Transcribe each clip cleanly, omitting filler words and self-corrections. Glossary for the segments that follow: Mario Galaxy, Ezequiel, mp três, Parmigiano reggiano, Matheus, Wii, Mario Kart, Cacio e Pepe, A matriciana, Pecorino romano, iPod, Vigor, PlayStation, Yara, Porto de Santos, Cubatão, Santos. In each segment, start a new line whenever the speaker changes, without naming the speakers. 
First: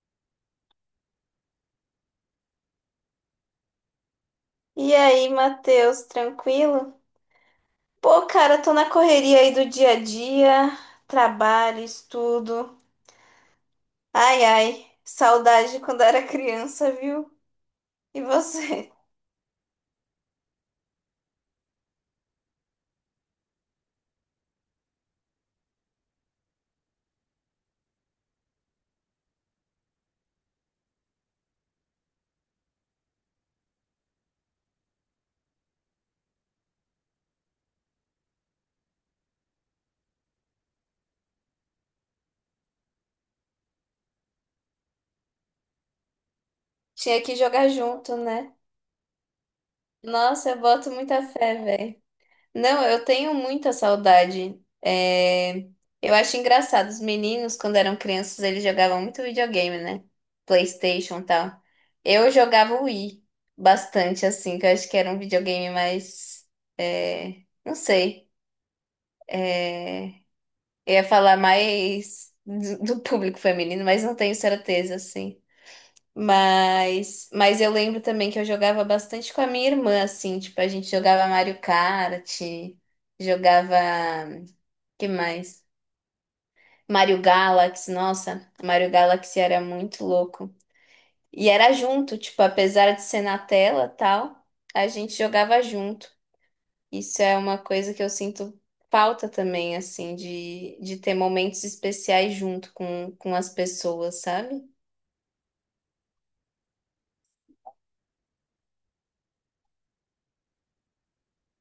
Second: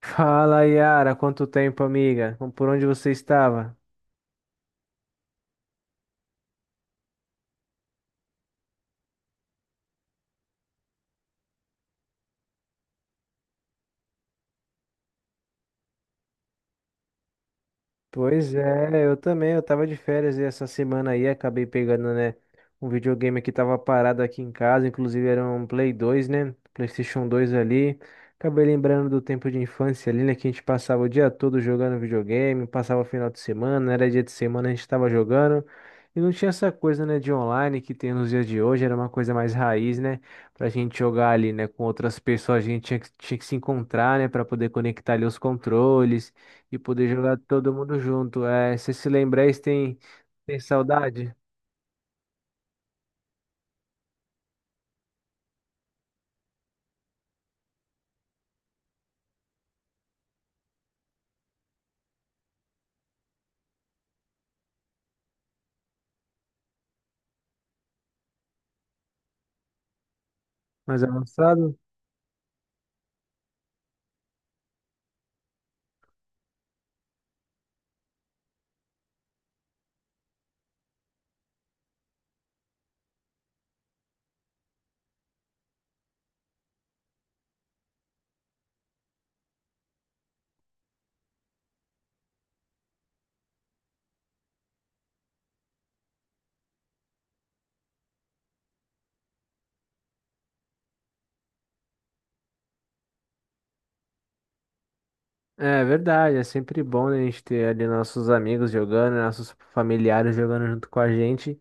Fala, Yara, quanto tempo, amiga? Por onde você estava?
E aí, Matheus, tranquilo? Pô, cara, tô na correria aí do dia a dia, trabalho, estudo. Ai, ai, saudade de quando era criança, viu? E
Pois
você?
é, eu também, eu tava de férias e essa semana aí acabei pegando, né, um videogame que tava parado aqui em casa, inclusive era um Play 2 né, PlayStation dois ali. Acabei lembrando do tempo de infância ali, né, que a gente passava o dia todo jogando videogame, passava o final de semana, era dia de semana, a gente tava jogando. E não tinha essa coisa, né, de online que tem nos dias de hoje, era uma coisa mais raiz, né, pra gente jogar ali, né, com outras pessoas, a gente tinha que se encontrar, né, pra poder conectar ali os controles e poder
Tinha que
jogar
jogar
todo mundo
junto,
junto.
né?
É, se se lembrar, isso tem,
Nossa,
tem
eu boto muita
saudade
fé, velho. Não, eu tenho muita saudade. É, eu acho engraçado. Os meninos, quando eram crianças, eles jogavam muito videogame, né? PlayStation e tal. Eu jogava o Wii bastante, assim, que eu acho que era um videogame mais. Não sei. é, Eu
mais
ia falar
avançado?
mais do público feminino, mas não tenho certeza, assim. Mas eu lembro também que eu jogava bastante com a minha irmã, assim, tipo, a gente jogava Mario Kart, jogava, que mais? Mario Galaxy, nossa, Mario Galaxy era muito louco. E era junto, tipo, apesar de ser na tela, tal, a gente jogava junto. Isso é uma coisa que eu sinto falta também, assim, de ter momentos especiais junto com as pessoas, sabe?
É verdade, é sempre bom né, a gente ter ali nossos amigos jogando, nossos familiares jogando junto com a gente.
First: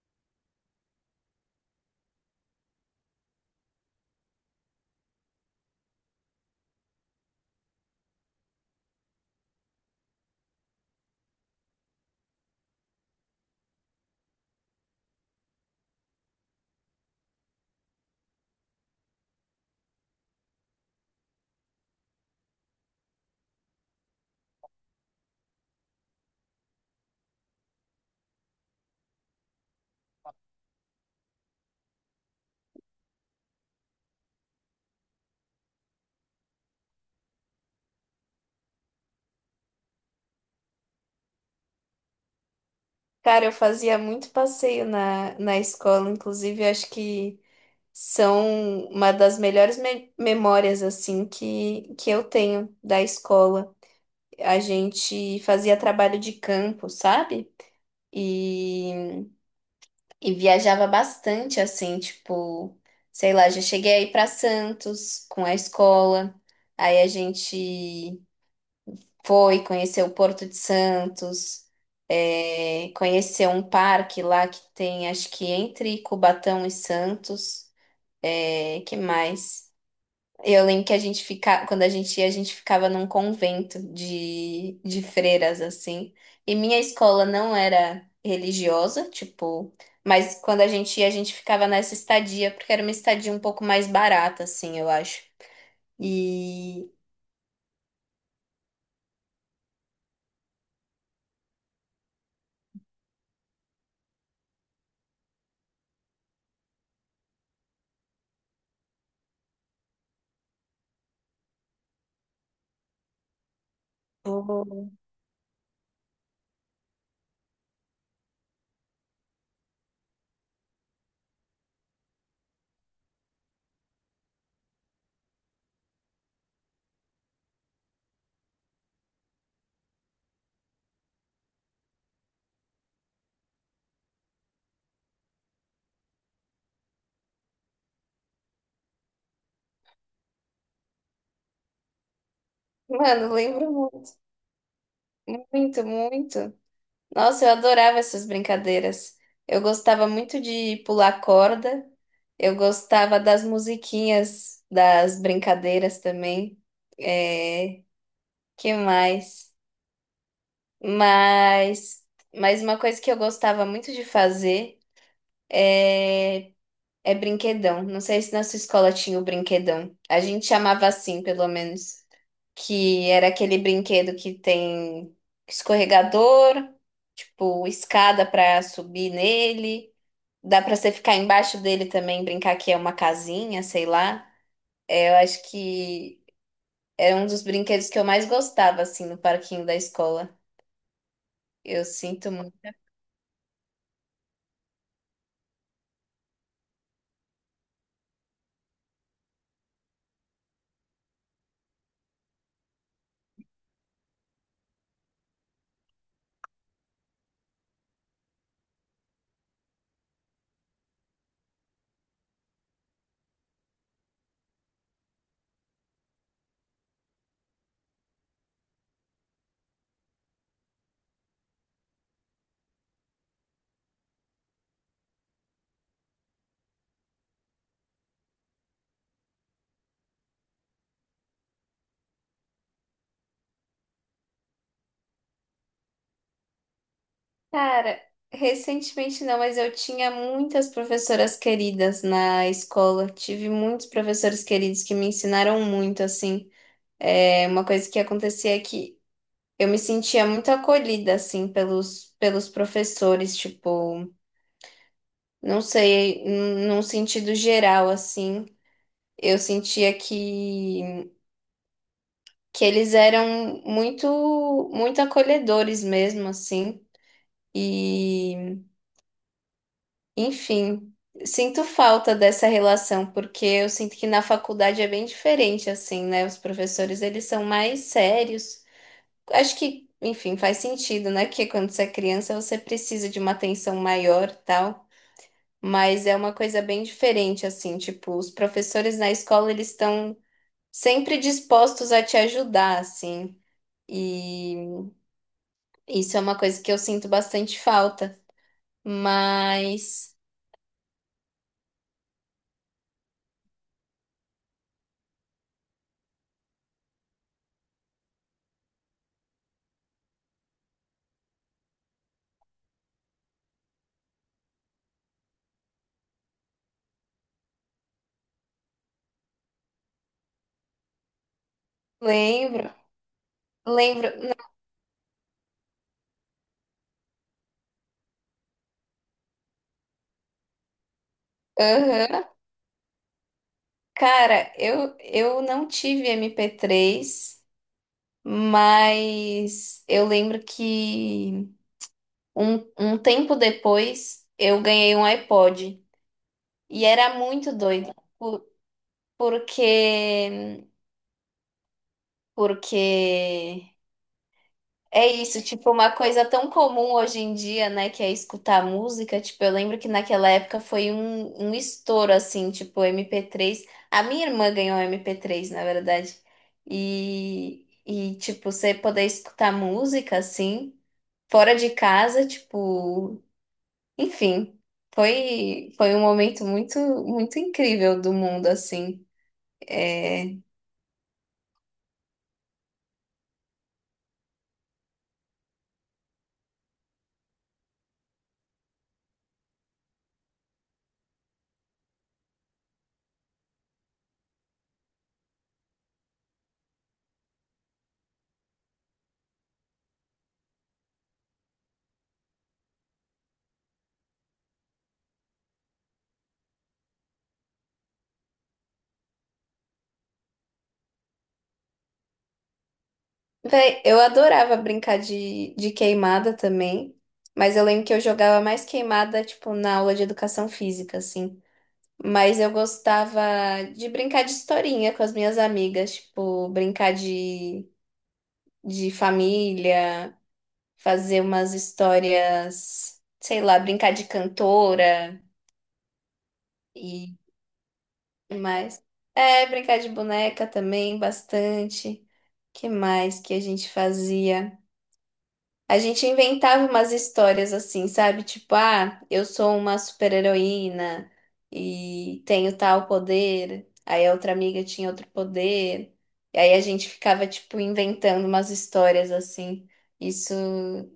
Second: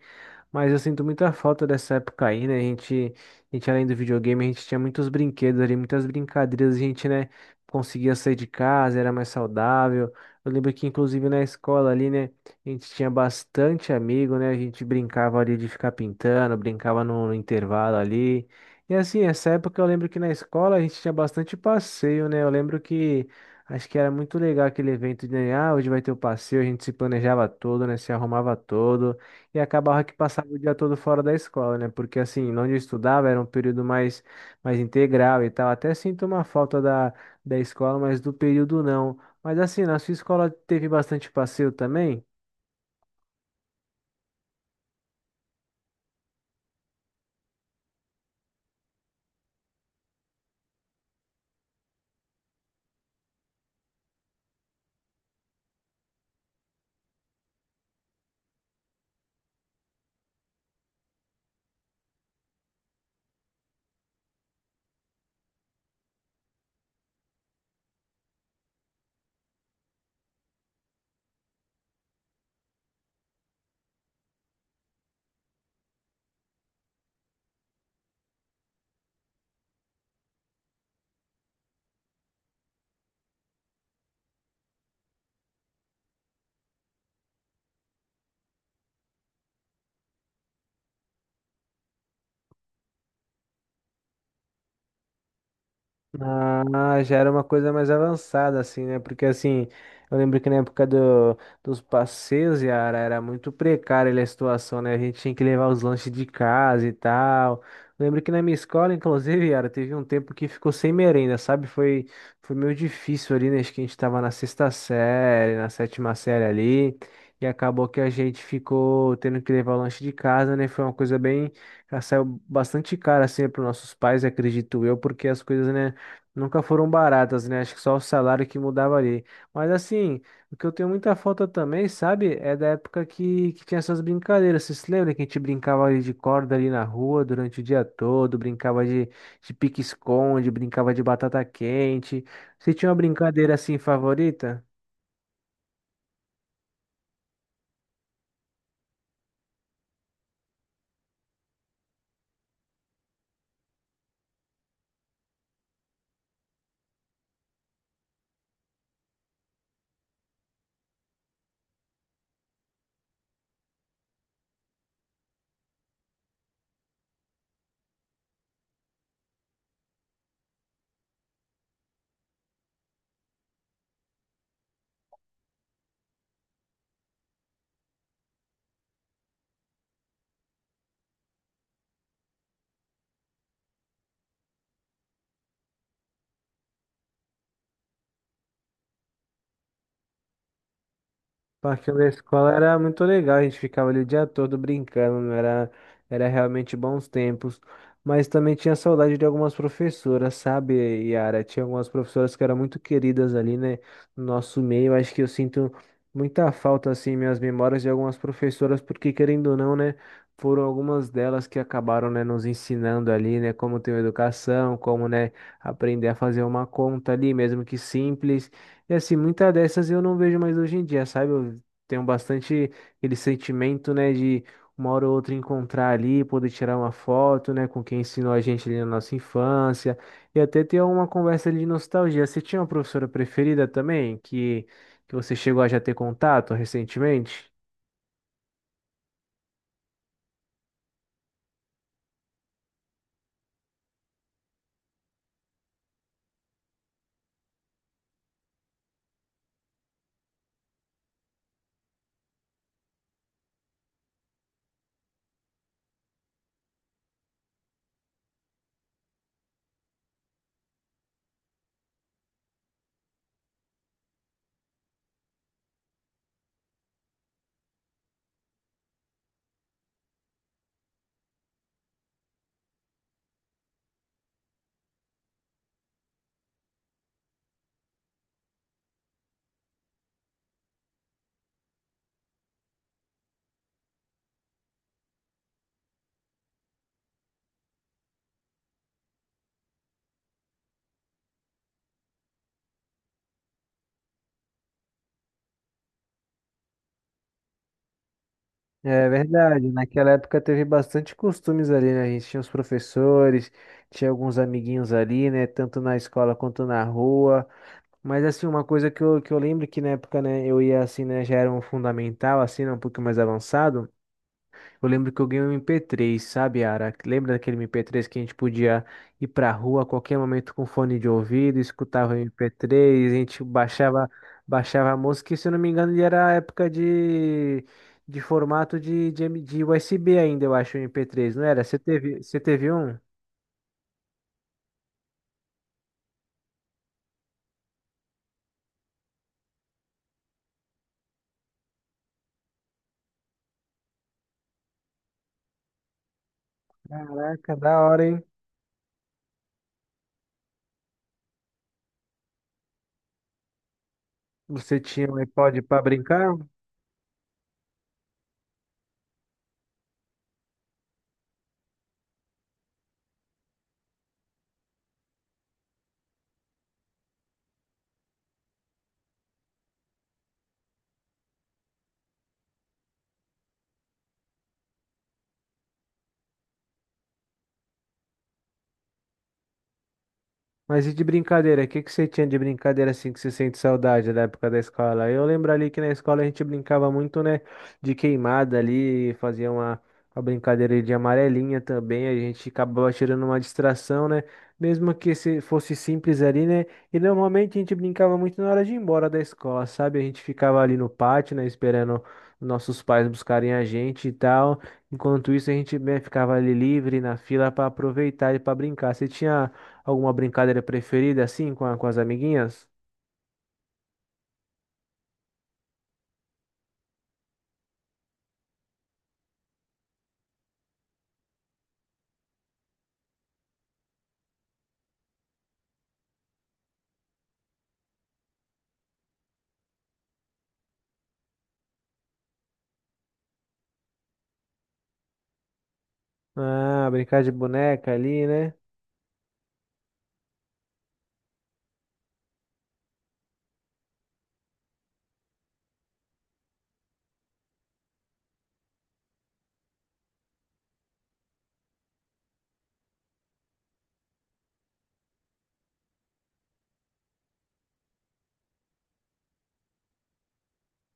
Mas eu sinto muita falta dessa época aí, né? A gente, além do videogame, a gente tinha muitos brinquedos ali, muitas brincadeiras, a gente, né, conseguia sair de casa, era mais saudável. Eu lembro que, inclusive, na escola ali, né, a gente tinha bastante amigo, né? A gente brincava ali de ficar pintando, brincava no intervalo ali. E assim, essa época eu lembro que na escola a gente tinha bastante passeio, né? Eu lembro que acho que era muito legal aquele evento de, né, ah, hoje vai ter o passeio, a gente se planejava todo, né? Se arrumava todo e acabava que passava o dia todo fora da escola, né? Porque assim, onde eu estudava era um período mais integral e tal. Até sinto uma falta da escola, mas do período não. Mas assim, na sua escola teve bastante passeio também?
Cara, eu fazia muito passeio na escola, inclusive eu acho que são uma das melhores memórias assim que eu tenho da escola. A gente fazia trabalho de campo, sabe? E, e viajava bastante assim, tipo, sei lá, já cheguei aí para Santos com a escola. Aí a gente foi, conheceu o Porto de Santos, é, conheceu um parque lá que tem, acho que entre Cubatão e Santos. É, que mais? Eu lembro que a gente ficava, quando a gente ia, a gente ficava num convento de freiras, assim. E minha escola não era religiosa, tipo, mas quando a gente ia, a gente ficava nessa estadia, porque era uma estadia um pouco mais barata, assim, eu acho. E,
Ah, já era uma coisa mais avançada, assim, né? Porque, assim, eu lembro que na época dos passeios, Yara, era muito precária ali a situação, né? A gente tinha que levar os lanches de casa e tal. Lembro que na minha escola, inclusive, Yara, teve um tempo que ficou sem merenda, sabe? Foi meio difícil ali, né? Acho que a gente tava na sexta
oh.
série, na sétima série ali. E acabou que a gente ficou tendo que levar o lanche de casa, né? Foi uma coisa bem. Já saiu bastante cara assim para nossos pais, acredito eu, porque as coisas, né? Nunca foram baratas, né? Acho que só o salário que mudava ali. Mas assim, o que eu tenho muita falta também, sabe? É da época que tinha essas brincadeiras. Vocês se lembram que a gente brincava ali de corda ali na rua durante o dia todo? Brincava de pique-esconde, brincava de batata quente. Você tinha uma
Mano,
brincadeira
lembro
assim
muito.
favorita?
Muito, muito. Nossa, eu adorava essas brincadeiras. Eu gostava muito de pular corda. Eu gostava das musiquinhas das brincadeiras também. É, que mais? Mas, mas uma coisa que eu gostava muito de fazer é, é brinquedão. Não sei se na sua escola tinha o brinquedão. A gente chamava assim, pelo menos, que era aquele brinquedo que tem escorregador, tipo escada para subir nele. Dá para você ficar embaixo dele também, brincar que é uma casinha, sei lá. É, eu acho que era um dos brinquedos que eu mais gostava assim no parquinho da escola. Eu
Parque da
sinto
escola
muito.
era muito legal, a gente ficava ali o dia todo brincando, né? Era, era realmente bons tempos. Mas também tinha saudade de algumas professoras, sabe, Yara? Tinha algumas professoras que eram muito queridas ali, né, no nosso meio. Acho que eu sinto muita falta, assim, em minhas memórias de algumas professoras, porque querendo ou não, né, foram algumas delas que acabaram, né, nos ensinando ali, né, como ter uma educação, como, né, aprender a fazer uma conta ali, mesmo que simples. E assim, muitas dessas eu não vejo mais hoje em dia, sabe? Eu tenho bastante aquele sentimento, né, de uma hora ou outra encontrar ali, poder tirar uma foto, né, com quem ensinou a gente ali na nossa infância, e até ter uma conversa ali de nostalgia. Você tinha uma professora preferida também, que você chegou a já ter contato recentemente?
Cara, recentemente não, mas eu tinha muitas professoras queridas na escola. Tive muitos professores queridos que me ensinaram muito assim. É, uma coisa que acontecia é que eu me sentia muito acolhida, assim, pelos professores, tipo, não sei, num sentido geral, assim, eu sentia que eles eram muito, muito acolhedores mesmo, assim, e, enfim, sinto falta dessa relação, porque eu sinto que na faculdade é bem diferente, assim, né? Os professores, eles são mais sérios. Acho que, enfim, faz sentido, né? Que quando você é criança, você precisa de uma atenção maior, tal. Mas é uma coisa bem diferente, assim, tipo, os professores na escola, eles estão sempre dispostos a te ajudar, assim, e isso é uma coisa que eu sinto bastante falta,
É verdade, naquela
mas
época teve bastante costumes ali, né? A gente tinha os professores, tinha alguns amiguinhos ali, né? Tanto na escola quanto na rua. Mas assim, uma coisa que eu lembro que na época, né, eu ia assim, né, já era um fundamental, assim, né, um pouquinho mais avançado. Eu lembro que eu ganhei um MP3, sabe, Ara? Lembra daquele MP3 que a gente podia ir pra rua a qualquer momento com fone de ouvido, escutava o
lembro,
MP3, a gente baixava,
lembro,
baixava a música, e se eu não me engano, ele era a época de formato de USB ainda, eu acho, o MP3, não era? Você teve,
aham.
você teve um?
Cara, eu não tive MP3, mas eu lembro que um tempo depois eu ganhei um iPod, e era
Caraca,
muito
da
doido,
hora, hein?
por- porque porque
Você
é
tinha um
isso,
iPod
tipo,
pra
uma coisa
brincar?
tão comum hoje em dia, né, que é escutar música. Tipo, eu lembro que naquela época foi um estouro, assim, tipo, MP3. A minha irmã ganhou MP3 na verdade. E, tipo, você poder escutar música, assim, fora de casa, tipo, enfim. Foi, foi um momento muito, muito incrível do mundo, assim. É,
Mas e de brincadeira? O que que você tinha de brincadeira assim que você sente saudade da época da escola? Eu lembro ali que na escola a gente brincava muito, né? De queimada ali, fazia uma brincadeira de amarelinha também. A gente acabava tirando uma distração, né? Mesmo que se fosse simples ali, né? E normalmente a gente brincava muito na hora de ir embora da escola, sabe? A gente ficava ali no pátio, né? Esperando nossos pais buscarem a gente e tal. Enquanto isso, a gente, né, ficava ali livre na fila para aproveitar e para brincar. Você tinha. Alguma brincadeira preferida assim com, com as amiguinhas?
véi, eu adorava brincar de queimada também, mas eu lembro que eu jogava mais queimada, tipo, na aula de educação física, assim. Mas eu gostava de brincar de historinha com as minhas amigas, tipo, brincar de família, fazer umas histórias, sei lá, brincar de cantora
Ah,
e
brincar de boneca ali, né?
mais. É, brincar de boneca também, bastante. Que mais que a gente fazia? A gente inventava umas histórias assim, sabe? Tipo, ah, eu sou uma super-heroína e tenho tal poder. Aí a outra amiga tinha outro poder. E aí a gente ficava, tipo, inventando umas histórias assim. Isso,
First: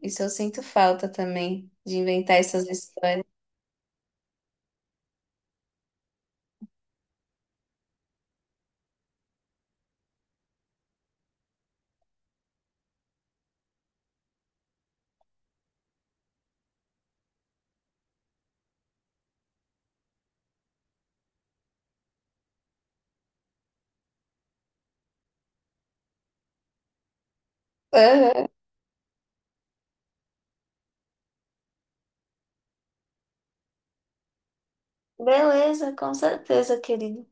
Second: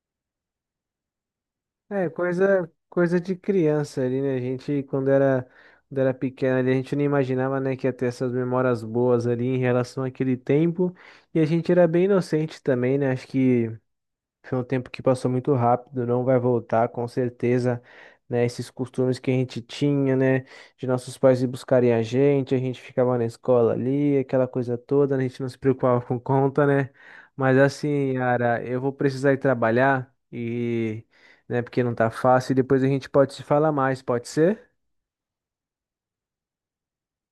isso eu sinto falta também, de
É,
inventar essas
coisa
histórias.
de criança ali, né? A gente, quando era pequena ali, a gente não imaginava, né, que ia ter essas memórias boas ali em relação àquele tempo. E a gente era bem inocente também, né? Acho que foi um tempo que passou muito rápido, não vai voltar, com certeza, né? Esses costumes que a gente tinha, né? De nossos pais ir buscarem a gente ficava na escola ali, aquela coisa toda, né, a gente não se preocupava com conta, né? Mas assim,
Aham.
Ara, eu vou precisar ir trabalhar e, né, porque não tá fácil, e depois a gente pode se falar mais, pode ser?
Beleza, com certeza, querido.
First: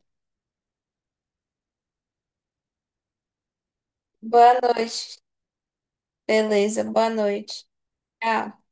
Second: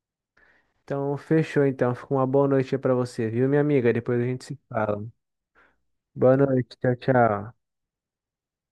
Então, fechou então. Fica uma boa noite aí pra você, viu, minha amiga? Depois a gente
Boa
se fala.
noite.
Boa noite,
Beleza,
tchau,
boa
tchau.
noite. Tchau.